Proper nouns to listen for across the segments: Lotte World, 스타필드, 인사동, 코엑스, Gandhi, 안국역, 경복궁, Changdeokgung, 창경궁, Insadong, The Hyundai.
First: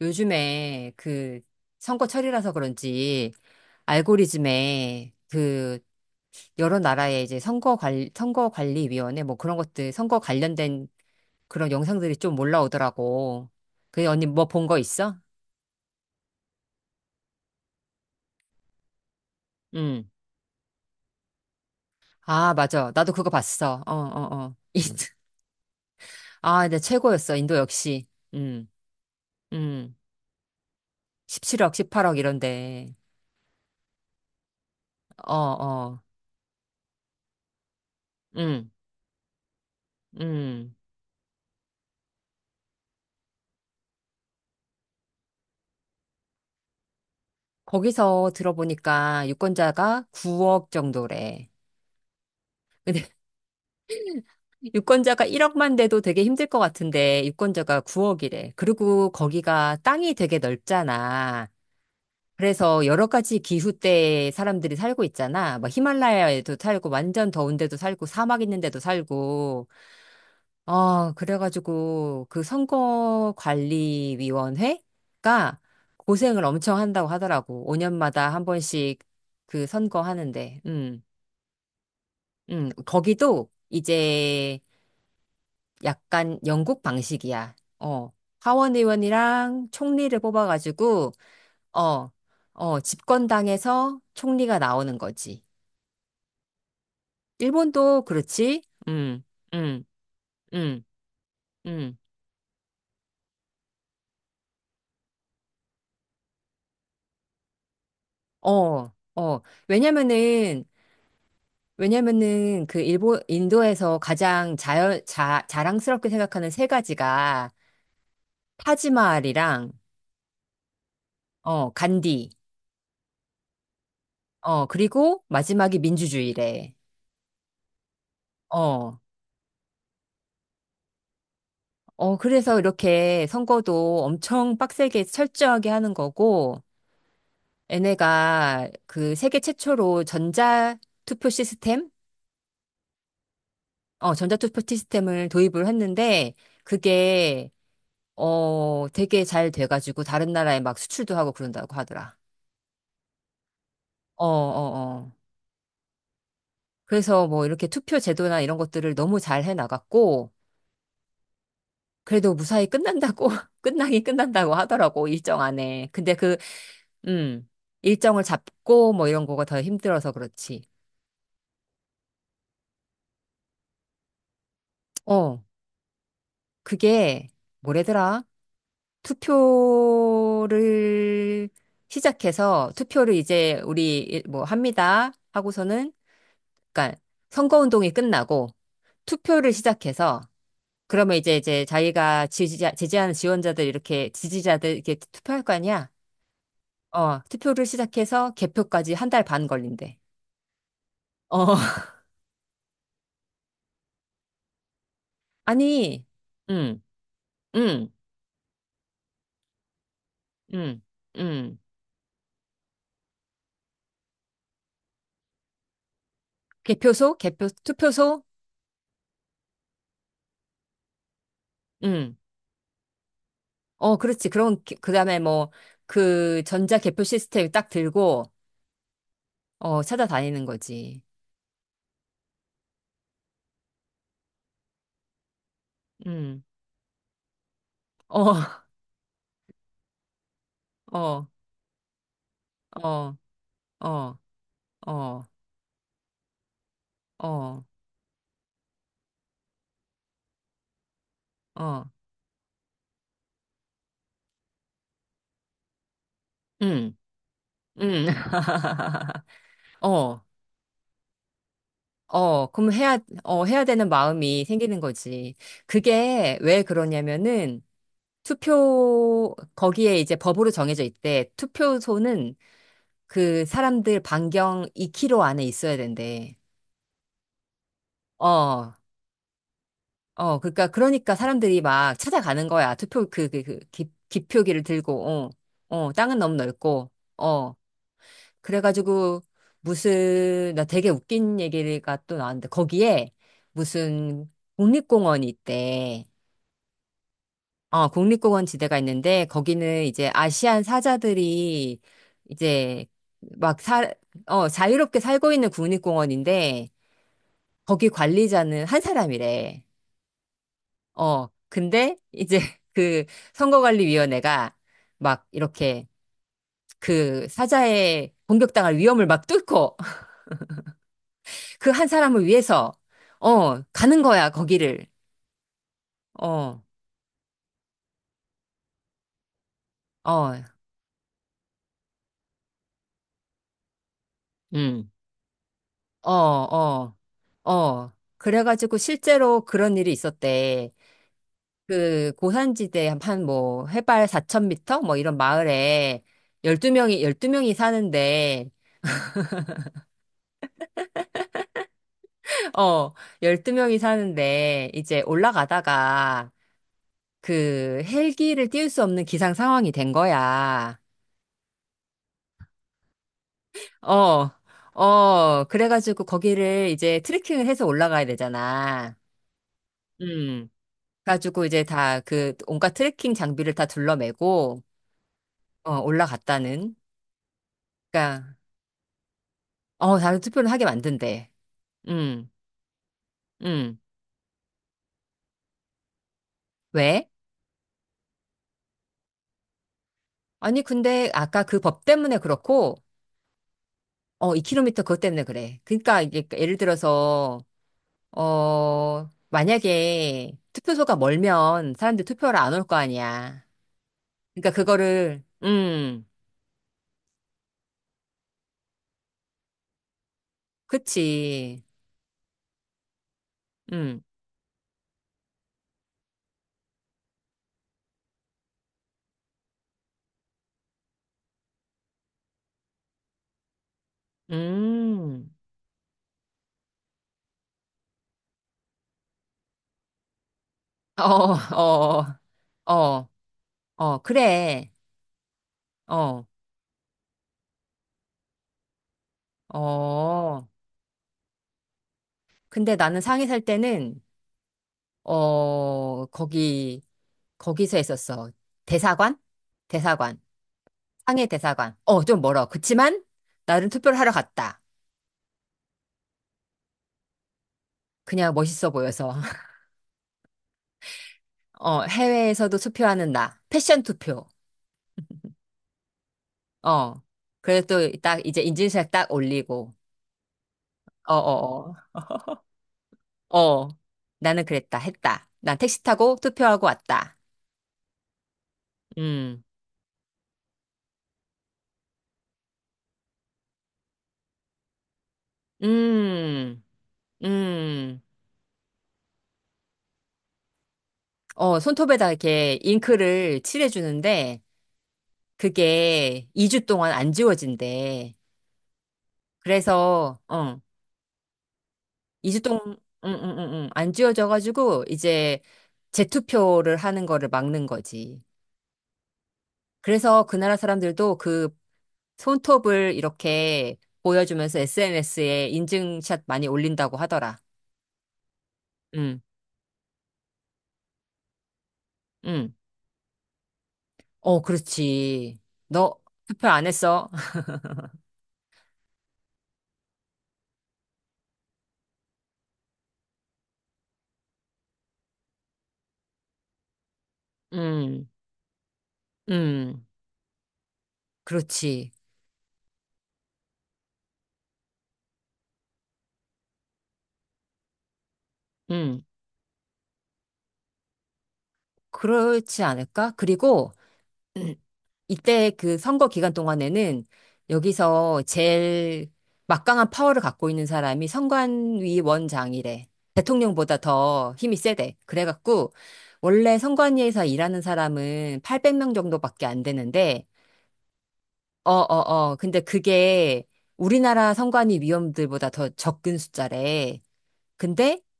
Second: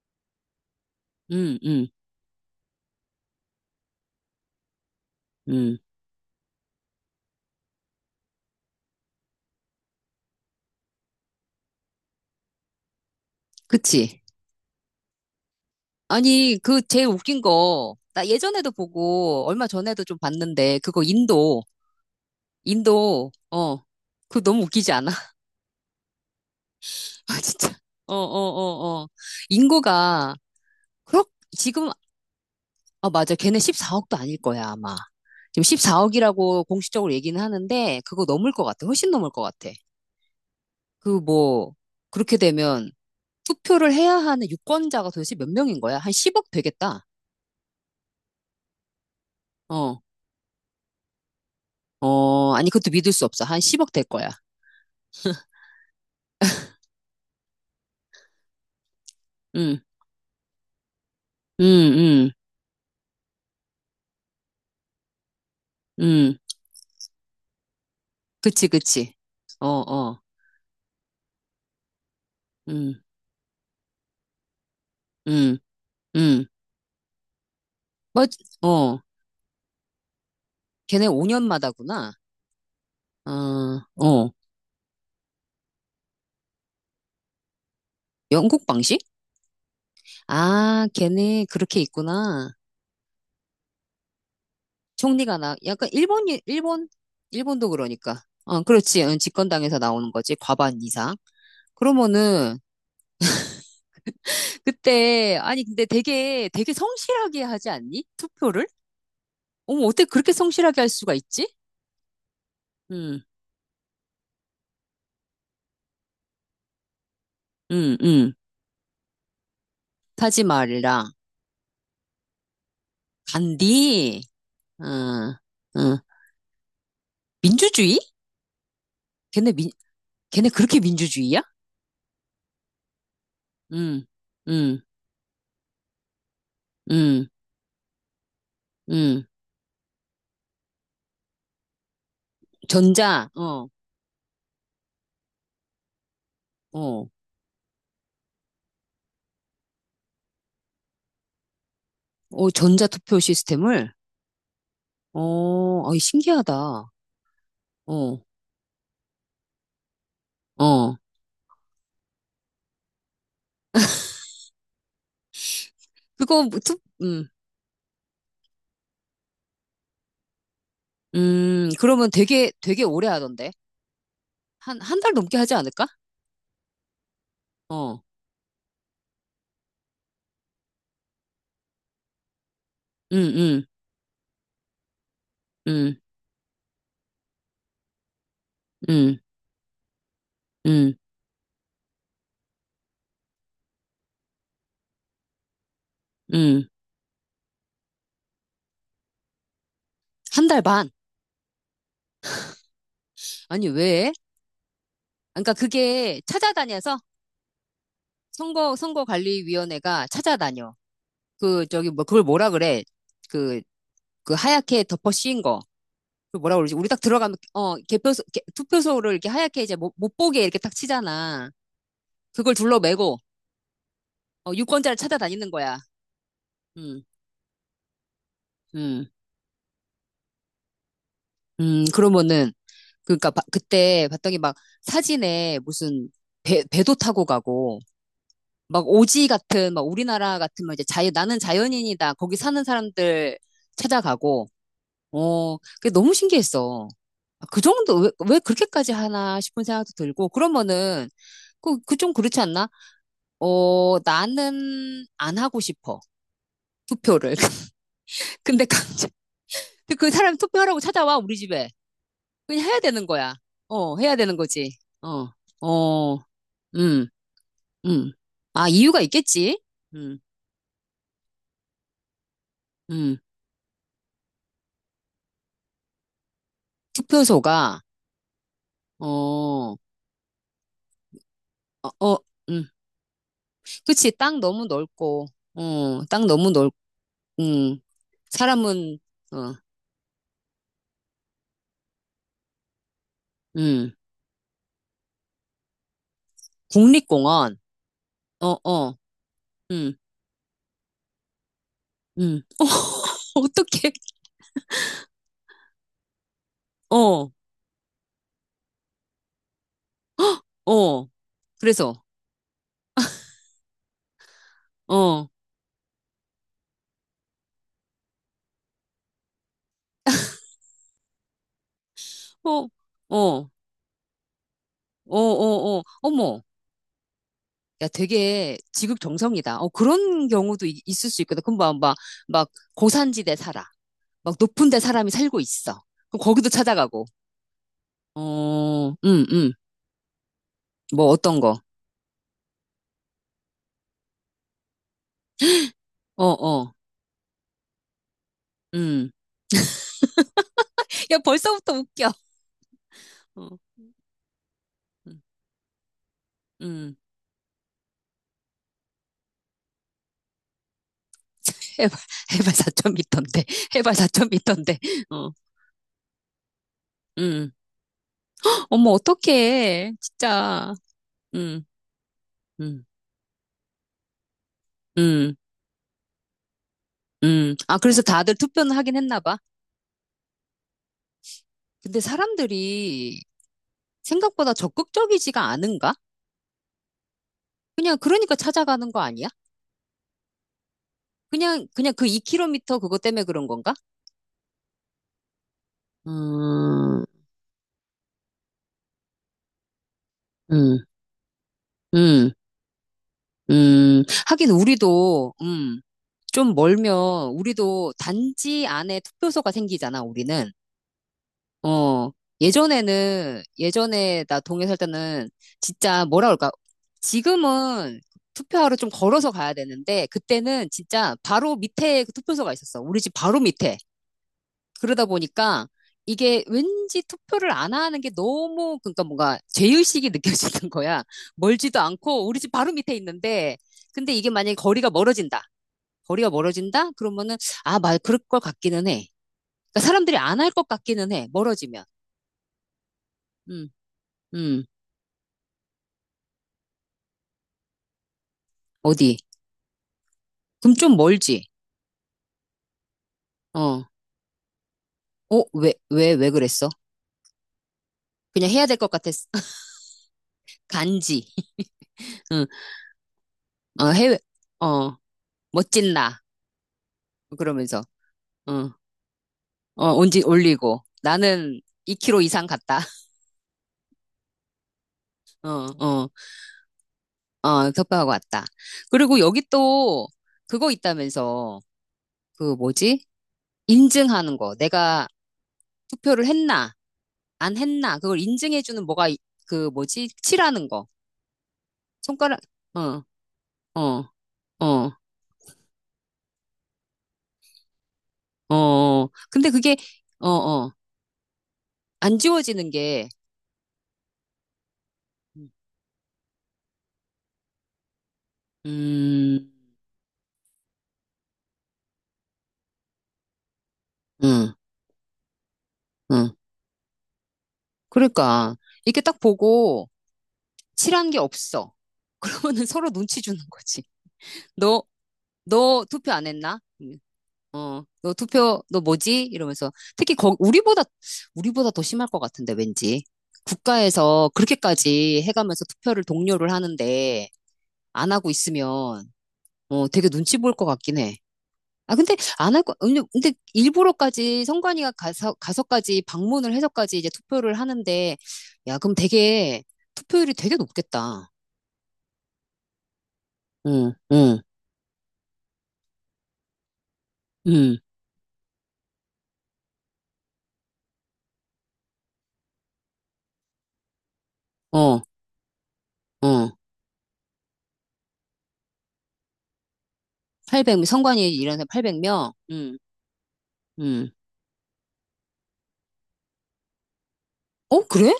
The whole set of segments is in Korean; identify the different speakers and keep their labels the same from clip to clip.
Speaker 1: 요즘에 그
Speaker 2: 음, 음,
Speaker 1: 선거철이라서 그런지 알고리즘에 그
Speaker 2: 음.
Speaker 1: 여러 나라의 이제 선거 관리위원회 뭐 그런 것들 선거 관련된 그런 영상들이 좀 올라오더라고. 그
Speaker 2: 그치.
Speaker 1: 언니 뭐 본 거 있어?
Speaker 2: 아니, 그 제일 웃긴 거, 나 예전에도 보고, 얼마
Speaker 1: 응.
Speaker 2: 전에도 좀 봤는데, 그거 인도,
Speaker 1: 아, 맞아. 나도 그거
Speaker 2: 인도,
Speaker 1: 봤어.
Speaker 2: 어,
Speaker 1: 어, 어,
Speaker 2: 그거
Speaker 1: 어.
Speaker 2: 너무 웃기지 않아?
Speaker 1: 아, 근 최고였어.
Speaker 2: 아,
Speaker 1: 인도
Speaker 2: 진짜.
Speaker 1: 역시.
Speaker 2: 어, 어,
Speaker 1: 응,
Speaker 2: 어, 어.
Speaker 1: 응.
Speaker 2: 인구가, 그렇,
Speaker 1: 17억,
Speaker 2: 지금,
Speaker 1: 18억 이런데.
Speaker 2: 아, 맞아. 걔네 14억도 아닐 거야, 아마.
Speaker 1: 어,
Speaker 2: 지금
Speaker 1: 어.
Speaker 2: 14억이라고 공식적으로 얘기는 하는데, 그거 넘을 것
Speaker 1: 응,
Speaker 2: 같아. 훨씬 넘을 것 같아.
Speaker 1: 응.
Speaker 2: 그 뭐, 그렇게 되면, 투표를 해야 하는 유권자가 도대체 몇 명인 거야? 한 10억 되겠다.
Speaker 1: 거기서 들어보니까
Speaker 2: 어.
Speaker 1: 유권자가 9억 정도래.
Speaker 2: 어, 아니, 그것도 믿을 수 없어. 한 10억 될 거야.
Speaker 1: 유권자가 1억만 돼도 되게 힘들 것 같은데 유권자가 9억이래. 그리고 거기가
Speaker 2: 응,
Speaker 1: 땅이 되게 넓잖아.
Speaker 2: 응, 응,
Speaker 1: 그래서 여러 가지 기후 때 사람들이 살고 있잖아. 막
Speaker 2: 응.
Speaker 1: 히말라야에도 살고 완전 더운데도 살고 사막
Speaker 2: 그치,
Speaker 1: 있는데도
Speaker 2: 그치.
Speaker 1: 살고.
Speaker 2: 어, 어,
Speaker 1: 그래가지고 그
Speaker 2: 응,
Speaker 1: 선거관리위원회가
Speaker 2: 응,
Speaker 1: 고생을
Speaker 2: 응.
Speaker 1: 엄청 한다고 하더라고.
Speaker 2: 뭐,
Speaker 1: 5년마다 한 번씩
Speaker 2: 어,
Speaker 1: 그 선거하는데. 음.
Speaker 2: 걔네 5년마다구나. 어,
Speaker 1: 거기도
Speaker 2: 어.
Speaker 1: 이제 약간 영국 방식이야. 어,
Speaker 2: 영국 방식?
Speaker 1: 하원의원이랑 총리를
Speaker 2: 아,
Speaker 1: 뽑아가지고,
Speaker 2: 걔네 그렇게
Speaker 1: 어,
Speaker 2: 있구나.
Speaker 1: 어, 집권당에서 총리가 나오는
Speaker 2: 총리가
Speaker 1: 거지.
Speaker 2: 나, 약간 일본, 일본? 일본도
Speaker 1: 일본도
Speaker 2: 그러니까.
Speaker 1: 그렇지?
Speaker 2: 어, 그렇지. 응, 집권당에서
Speaker 1: 음,
Speaker 2: 나오는 거지. 과반
Speaker 1: 음,
Speaker 2: 이상.
Speaker 1: 음.
Speaker 2: 그러면은, 그때, 아니, 근데 되게, 되게 성실하게 하지 않니? 투표를?
Speaker 1: 어, 어.
Speaker 2: 어머, 어떻게 그렇게
Speaker 1: 왜냐면은,
Speaker 2: 성실하게 할 수가 있지?
Speaker 1: 왜냐면은 그
Speaker 2: 응,
Speaker 1: 인도에서 가장 자랑스럽게 생각하는 세 가지가
Speaker 2: 응, 응.
Speaker 1: 타지마할이랑,
Speaker 2: 타지마할이랑
Speaker 1: 어, 간디,
Speaker 2: 간디.
Speaker 1: 어,
Speaker 2: 응,
Speaker 1: 그리고 마지막이
Speaker 2: 응.
Speaker 1: 민주주의래.
Speaker 2: 민주주의?
Speaker 1: 어,
Speaker 2: 걔네 민, 걔네 그렇게 민주주의야?
Speaker 1: 어, 그래서 이렇게 선거도
Speaker 2: 응,
Speaker 1: 엄청
Speaker 2: 응,
Speaker 1: 빡세게 철저하게 하는 거고,
Speaker 2: 응,
Speaker 1: 얘네가 그
Speaker 2: 응.
Speaker 1: 세계 최초로 전자투표 시스템?
Speaker 2: 전자, 어,
Speaker 1: 어, 전자투표 시스템을 도입을 했는데,
Speaker 2: 어,
Speaker 1: 그게, 되게 잘 돼가지고 다른 나라에 막 수출도 하고 그런다고 하더라.
Speaker 2: 어, 전자 투표 시스템을,
Speaker 1: 어, 어, 어.
Speaker 2: 어, 어이, 신기하다.
Speaker 1: 그래서 뭐 이렇게 투표
Speaker 2: 어,
Speaker 1: 제도나 이런 것들을 너무 잘 해나갔고,
Speaker 2: 어.
Speaker 1: 그래도 무사히 끝난다고, 끝나긴 끝난다고 하더라고, 일정 안에. 근데 그
Speaker 2: 그거, 뭐 투,
Speaker 1: 음. 일정을 잡고 뭐 이런 거가 더 힘들어서 그렇지.
Speaker 2: 그러면 되게, 되게 오래 하던데. 한 달 넘게
Speaker 1: 어,
Speaker 2: 하지 않을까?
Speaker 1: 그게
Speaker 2: 어,
Speaker 1: 뭐래더라? 투표를 시작해서 투표를
Speaker 2: 응,
Speaker 1: 이제
Speaker 2: 응,
Speaker 1: 우리 뭐 합니다 하고서는
Speaker 2: 응,
Speaker 1: 그러니까 선거운동이 끝나고
Speaker 2: 응,
Speaker 1: 투표를 시작해서
Speaker 2: 응,
Speaker 1: 그러면 이제 자기가 지지자 지지하는 지원자들 이렇게 지지자들 이렇게 투표할 거 아니야?
Speaker 2: 응.
Speaker 1: 어, 투표를 시작해서 개표까지 한 달 반 걸린대.
Speaker 2: 한 달 반.
Speaker 1: 어,
Speaker 2: 아니, 왜? 그러니까
Speaker 1: 아니,
Speaker 2: 그게
Speaker 1: 음,
Speaker 2: 찾아다녀서
Speaker 1: 음,
Speaker 2: 선거관리위원회가 찾아다녀.
Speaker 1: 음, 음.
Speaker 2: 그 저기 뭐 그걸 뭐라 그래? 그 그 하얗게 덮어 씌인 거. 그 뭐라 그러지? 우리 딱 들어가면 어 개표소
Speaker 1: 투표소,
Speaker 2: 개- 투표소를 이렇게 하얗게 이제 못 보게 이렇게 딱 치잖아.
Speaker 1: 응,
Speaker 2: 그걸 둘러매고
Speaker 1: 어, 그렇지.
Speaker 2: 어,
Speaker 1: 그럼, 그
Speaker 2: 유권자를
Speaker 1: 다음에 뭐,
Speaker 2: 찾아다니는 거야.
Speaker 1: 그 전자 개표
Speaker 2: 음.
Speaker 1: 시스템 딱 들고,
Speaker 2: 음.
Speaker 1: 어, 찾아다니는 거지.
Speaker 2: 음. 그러면은 그러니까 바- 그때 봤더니 막 사진에 무슨
Speaker 1: 응,
Speaker 2: 배 배도 타고 가고
Speaker 1: 어,
Speaker 2: 막 오지 같은 막 우리나라 같은 막 이제 자연
Speaker 1: 어,
Speaker 2: 나는 자연인이다. 거기 사는
Speaker 1: 어,
Speaker 2: 사람들
Speaker 1: 어,
Speaker 2: 찾아가고
Speaker 1: 어,
Speaker 2: 어, 그게 너무 신기했어. 아, 그
Speaker 1: 어,
Speaker 2: 정도, 왜 그렇게까지 하나 싶은 생각도 들고, 그러면은, 그,
Speaker 1: 어,
Speaker 2: 그 좀 그렇지 않나? 어, 나는 안 하고 싶어.
Speaker 1: 응,
Speaker 2: 투표를.
Speaker 1: 응.
Speaker 2: 근데 강제, 그
Speaker 1: 어,
Speaker 2: 사람 투표하라고 찾아와, 우리 집에.
Speaker 1: 어,
Speaker 2: 그냥
Speaker 1: 그럼
Speaker 2: 해야
Speaker 1: 해야,
Speaker 2: 되는 거야.
Speaker 1: 어, 해야 되는
Speaker 2: 어, 해야 되는
Speaker 1: 마음이
Speaker 2: 거지.
Speaker 1: 생기는
Speaker 2: 어,
Speaker 1: 거지.
Speaker 2: 어,
Speaker 1: 그게 왜
Speaker 2: 음,
Speaker 1: 그러냐면은,
Speaker 2: 음. 아, 이유가 있겠지?
Speaker 1: 거기에 이제
Speaker 2: 음,
Speaker 1: 법으로 정해져 있대. 투표소는
Speaker 2: 음.
Speaker 1: 그 사람들 반경 2km 안에 있어야 된대.
Speaker 2: 투표소가,
Speaker 1: 어,
Speaker 2: 어, 어,
Speaker 1: 어, 그러니까 사람들이 막
Speaker 2: 어,
Speaker 1: 찾아가는
Speaker 2: 음.
Speaker 1: 거야. 투표 그 기,
Speaker 2: 그치, 땅
Speaker 1: 기표기를
Speaker 2: 너무
Speaker 1: 들고,
Speaker 2: 넓고,
Speaker 1: 어, 어,
Speaker 2: 어,
Speaker 1: 땅은
Speaker 2: 땅
Speaker 1: 너무
Speaker 2: 너무 넓,
Speaker 1: 넓고, 어,
Speaker 2: 음. 사람은,
Speaker 1: 그래가지고
Speaker 2: 어,
Speaker 1: 무슨 나 되게 웃긴 얘기가 또 나왔는데 거기에
Speaker 2: 음,
Speaker 1: 무슨 국립공원이 있대.
Speaker 2: 국립공원,
Speaker 1: 어, 국립공원
Speaker 2: 어,
Speaker 1: 지대가
Speaker 2: 어,
Speaker 1: 있는데 거기는
Speaker 2: 음,
Speaker 1: 이제 아시안 사자들이
Speaker 2: 음, 어,
Speaker 1: 이제 막
Speaker 2: 어떡해,
Speaker 1: 어, 자유롭게 살고 있는 국립공원인데
Speaker 2: 어,
Speaker 1: 거기 관리자는 한 사람이래.
Speaker 2: 어,
Speaker 1: 어, 근데
Speaker 2: 그래서,
Speaker 1: 이제 그 선거관리위원회가
Speaker 2: 어,
Speaker 1: 막
Speaker 2: 어,
Speaker 1: 이렇게 그 사자의 공격당할 위험을 막 뚫고 그 한 사람을
Speaker 2: 어,
Speaker 1: 위해서
Speaker 2: 어,
Speaker 1: 가는 거야, 거기를.
Speaker 2: 어, 어, 어머,
Speaker 1: 어,
Speaker 2: 야, 되게 지극정성이다. 어, 그런
Speaker 1: 어,
Speaker 2: 경우도 이- 있을 수 있거든. 그럼 막, 막, 막 고산지대 살아. 막 높은 데
Speaker 1: 음.
Speaker 2: 사람이 살고 있어.
Speaker 1: 어,
Speaker 2: 그럼 거기도
Speaker 1: 어,
Speaker 2: 찾아가고,
Speaker 1: 어. 그래가지고
Speaker 2: 어,
Speaker 1: 실제로 그런 일이 있었대.
Speaker 2: 뭐 어떤 거,
Speaker 1: 그 고산지대 한 뭐 해발 4천 미터 뭐 이런 마을에
Speaker 2: 어,
Speaker 1: 열두
Speaker 2: 어,
Speaker 1: 명이 12명이 사는데
Speaker 2: 음. 야, 벌써부터 웃겨.
Speaker 1: 어,
Speaker 2: 어,
Speaker 1: 12명이 사는데, 이제
Speaker 2: 음.
Speaker 1: 올라가다가
Speaker 2: 음.
Speaker 1: 그 헬기를 띄울 수 없는 기상 상황이 된 거야.
Speaker 2: 해발, 해발 미터인데 해발 4터
Speaker 1: 어,
Speaker 2: 인데 어,
Speaker 1: 어, 그래가지고 거기를 이제 트레킹을
Speaker 2: 음.
Speaker 1: 해서 올라가야
Speaker 2: 어머,
Speaker 1: 되잖아.
Speaker 2: 어떡해,
Speaker 1: 음.
Speaker 2: 진짜.
Speaker 1: 그래가지고 이제
Speaker 2: 음,
Speaker 1: 다 그 온갖
Speaker 2: 음,
Speaker 1: 트레킹 장비를 다 둘러매고,
Speaker 2: 음,
Speaker 1: 어, 올라갔다는.
Speaker 2: 아, 그래서 다들
Speaker 1: 그니까,
Speaker 2: 투표는 하긴 했나 봐.
Speaker 1: 어, 다른 투표를 하게 만든대.
Speaker 2: 근데
Speaker 1: 음.
Speaker 2: 사람들이
Speaker 1: 음.
Speaker 2: 생각보다 적극적이지가 않은가?
Speaker 1: 왜?
Speaker 2: 그냥, 그러니까 찾아가는 거 아니야?
Speaker 1: 아니, 근데 아까 그
Speaker 2: 그냥,
Speaker 1: 법
Speaker 2: 그냥 그
Speaker 1: 때문에
Speaker 2: 2미
Speaker 1: 그렇고,
Speaker 2: 터 그거 때문에 그런 건가?
Speaker 1: 어, 2km 그것 때문에 그래. 그러니까 이게 예를
Speaker 2: 음,
Speaker 1: 들어서 만약에
Speaker 2: 음,
Speaker 1: 투표소가 멀면 사람들
Speaker 2: 음,
Speaker 1: 투표를 안 올 거 아니야.
Speaker 2: 하긴
Speaker 1: 그러니까 그거를,
Speaker 2: 우리도, 좀 멀면 우리도 단지 안에 투표소가 생기잖아, 우리는.
Speaker 1: 그치.
Speaker 2: 어, 예전에는,
Speaker 1: 음,
Speaker 2: 예전에 나 동해 살 때는 진짜 뭐라 그럴까. 지금은 투표하러 좀 걸어서 가야 되는데, 그때는 진짜 바로 밑에 그 투표소가 있었어. 우리 집 바로 밑에. 그러다
Speaker 1: 음.
Speaker 2: 보니까 이게 왠지 투표를 안 하는 게 너무, 그러니까 뭔가 죄의식이 느껴지는
Speaker 1: 어,
Speaker 2: 거야. 멀지도
Speaker 1: 어,
Speaker 2: 않고 우리 집 바로 밑에
Speaker 1: 어,
Speaker 2: 있는데,
Speaker 1: 어,
Speaker 2: 근데 이게 만약에
Speaker 1: 그래.
Speaker 2: 거리가 멀어진다.
Speaker 1: 어,
Speaker 2: 거리가 멀어진다? 그러면은, 아, 말, 그럴 것 같기는 해. 그러니까 사람들이 안
Speaker 1: 어.
Speaker 2: 할 것 같기는 해. 멀어지면.
Speaker 1: 근데 나는 상해 살
Speaker 2: 음.
Speaker 1: 때는,
Speaker 2: 음.
Speaker 1: 어, 거기서 했었어.
Speaker 2: 어디?
Speaker 1: 대사관? 대사관.
Speaker 2: 그럼 좀
Speaker 1: 상해
Speaker 2: 멀지?
Speaker 1: 대사관. 어, 좀 멀어. 그치만, 나는
Speaker 2: 어.
Speaker 1: 투표를 하러 갔다.
Speaker 2: 어, 왜 그랬어?
Speaker 1: 그냥
Speaker 2: 그냥 해야
Speaker 1: 멋있어
Speaker 2: 될 것
Speaker 1: 보여서.
Speaker 2: 같았어. 간지.
Speaker 1: 어,
Speaker 2: 응.
Speaker 1: 해외에서도 투표하는 나. 패션
Speaker 2: 어, 해외,
Speaker 1: 투표.
Speaker 2: 어, 멋진 나.
Speaker 1: 어. 그래서
Speaker 2: 그러면서,
Speaker 1: 또 딱 이제
Speaker 2: 어.
Speaker 1: 인증샷 딱 올리고.
Speaker 2: 어, 온지 올리고.
Speaker 1: 어,
Speaker 2: 나는
Speaker 1: 어,
Speaker 2: 2kg 이상 갔다.
Speaker 1: 어. 어. 나는 그랬다. 했다.
Speaker 2: 어,
Speaker 1: 난 택시
Speaker 2: 어,
Speaker 1: 타고 투표하고 왔다.
Speaker 2: 어, 협박하고 왔다. 그리고
Speaker 1: 음.
Speaker 2: 여기 또 그거 있다면서. 그 뭐지? 인증하는 거. 내가 투표를
Speaker 1: 음.
Speaker 2: 했나, 안 했나.
Speaker 1: 음.
Speaker 2: 그걸 인증해주는 뭐가, 이- 그 뭐지? 칠하는 거.
Speaker 1: 어, 손톱에다
Speaker 2: 손가락,
Speaker 1: 이렇게
Speaker 2: 어,
Speaker 1: 잉크를
Speaker 2: 어,
Speaker 1: 칠해주는데
Speaker 2: 어.
Speaker 1: 그게 2주 동안 안 지워진대.
Speaker 2: 어, 어. 근데 그게,
Speaker 1: 그래서,
Speaker 2: 어, 어, 안
Speaker 1: 2주 동안,
Speaker 2: 지워지는 게,
Speaker 1: 응, 응, 응, 응. 안 지워져가지고 이제 재투표를 하는 거를 막는 거지.
Speaker 2: 음,
Speaker 1: 그래서 그 나라 사람들도 그 손톱을 이렇게
Speaker 2: 응,
Speaker 1: 보여주면서 SNS에 인증샷
Speaker 2: 응.
Speaker 1: 많이 올린다고 하더라.
Speaker 2: 그러니까, 이렇게
Speaker 1: 응,
Speaker 2: 딱 보고, 칠한 게 없어.
Speaker 1: 응.
Speaker 2: 그러면은 서로 눈치 주는 거지.
Speaker 1: 어,
Speaker 2: 너,
Speaker 1: 그렇지.
Speaker 2: 너
Speaker 1: 너
Speaker 2: 투표 안
Speaker 1: 투표
Speaker 2: 했나?
Speaker 1: 안 했어?
Speaker 2: 어, 너 투표, 너 뭐지? 이러면서. 특히, 거, 우리보다, 우리보다 더 심할 것 같은데, 왠지. 국가에서 그렇게까지 해가면서 투표를 독려를 하는데,
Speaker 1: 응,
Speaker 2: 안 하고 있으면,
Speaker 1: 응.
Speaker 2: 어, 되게 눈치 볼 것 같긴 해.
Speaker 1: 그렇지.
Speaker 2: 아, 근데 안 할 거, 근데, 근데 일부러까지 선관위가 가서, 가서까지 방문을 해서까지 이제 투표를 하는데, 야, 그럼
Speaker 1: 응.
Speaker 2: 되게, 투표율이 되게 높겠다.
Speaker 1: 그렇지 않을까? 그리고
Speaker 2: 응, 응,
Speaker 1: 이때 그 선거 기간 동안에는
Speaker 2: 응,
Speaker 1: 여기서 제일 막강한 파워를 갖고 있는 사람이 선관위 원장이래. 대통령보다 더 힘이 세대.
Speaker 2: 어,
Speaker 1: 그래갖고
Speaker 2: 어.
Speaker 1: 원래 선관위에서 일하는 사람은 800명 정도밖에 안 되는데
Speaker 2: 800, 선관위 일하는
Speaker 1: 어, 어,
Speaker 2: 800명?
Speaker 1: 어. 근데
Speaker 2: 응,
Speaker 1: 그게
Speaker 2: 응.
Speaker 1: 우리나라 선관위 위원들보다 더 적은 숫자래.
Speaker 2: 어,
Speaker 1: 근데
Speaker 2: 그래?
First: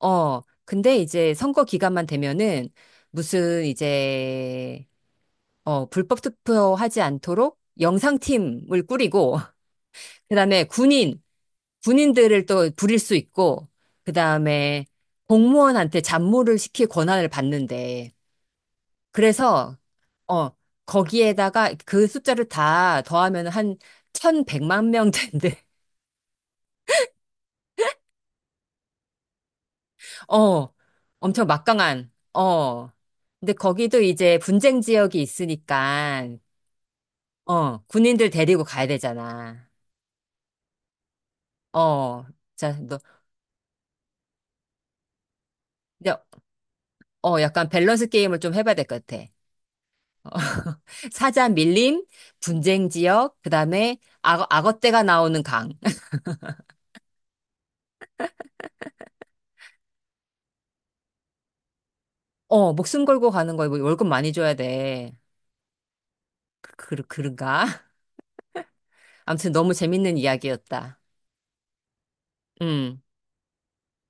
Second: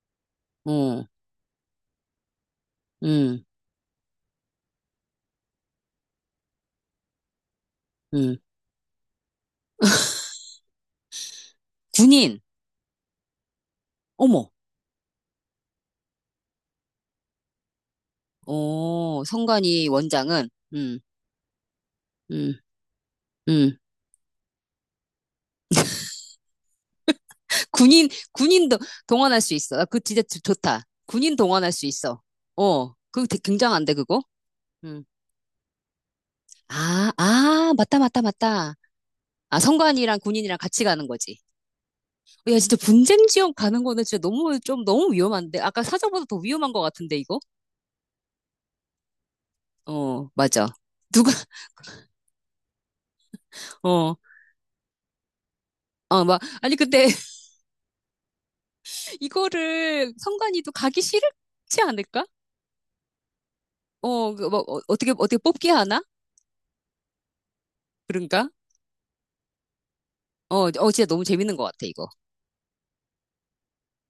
Speaker 2: 어,
Speaker 1: 이제 선거 기간만 되면은
Speaker 2: 응,
Speaker 1: 무슨 이제 불법 투표하지 않도록
Speaker 2: 응.
Speaker 1: 영상팀을 꾸리고, 그다음에
Speaker 2: 군인,
Speaker 1: 군인들을 또 부릴 수 있고,
Speaker 2: 어머,
Speaker 1: 그다음에 공무원한테 잡무를 시킬 권한을 받는데,
Speaker 2: 어,
Speaker 1: 그래서,
Speaker 2: 선관위
Speaker 1: 어,
Speaker 2: 원장은, 응,
Speaker 1: 거기에다가 그 숫자를
Speaker 2: 응,
Speaker 1: 다 더하면 한
Speaker 2: 응.
Speaker 1: 1100만 명 된대.
Speaker 2: 군인, 군인도 동원할 수 있어. 아, 그거 진짜 좋-
Speaker 1: 어,
Speaker 2: 좋다. 군인
Speaker 1: 엄청
Speaker 2: 동원할 수
Speaker 1: 막강한,
Speaker 2: 있어.
Speaker 1: 어.
Speaker 2: 어, 그거 되게
Speaker 1: 근데
Speaker 2: 굉장한데,
Speaker 1: 거기도
Speaker 2: 그거?
Speaker 1: 이제 분쟁
Speaker 2: 음.
Speaker 1: 지역이 있으니까,
Speaker 2: 아, 아,
Speaker 1: 어,
Speaker 2: 맞다, 맞다,
Speaker 1: 군인들 데리고
Speaker 2: 맞다.
Speaker 1: 가야
Speaker 2: 아,
Speaker 1: 되잖아.
Speaker 2: 선관이랑 군인이랑 같이 가는 거지.
Speaker 1: 어,
Speaker 2: 어, 야,
Speaker 1: 자,
Speaker 2: 진짜
Speaker 1: 너,
Speaker 2: 분쟁 지역 가는 거는 진짜 너무, 좀 너무 위험한데? 아까
Speaker 1: 근데
Speaker 2: 사정보다 더 위험한 것 같은데, 이거?
Speaker 1: 약간 밸런스 게임을 좀 해봐야 될 것 같아. 어,
Speaker 2: 어, 맞아. 누가,
Speaker 1: 사자 밀림, 분쟁 지역, 그 다음에
Speaker 2: 어,
Speaker 1: 악어떼가 나오는 강.
Speaker 2: 어, 막, 아니, 근데 이거를 선관이도 가기 싫지 않을까?
Speaker 1: 어, 목숨 걸고 가는 거에 뭐 월급 많이
Speaker 2: 어, 그
Speaker 1: 줘야
Speaker 2: 뭐, 어,
Speaker 1: 돼.
Speaker 2: 어떻게, 어떻게 뽑기 하나?
Speaker 1: 그런가?
Speaker 2: 그런가?
Speaker 1: 아무튼 너무 재밌는
Speaker 2: 어, 어,
Speaker 1: 이야기였다.
Speaker 2: 진짜 너무 재밌는 것 같아, 이거.
Speaker 1: 음.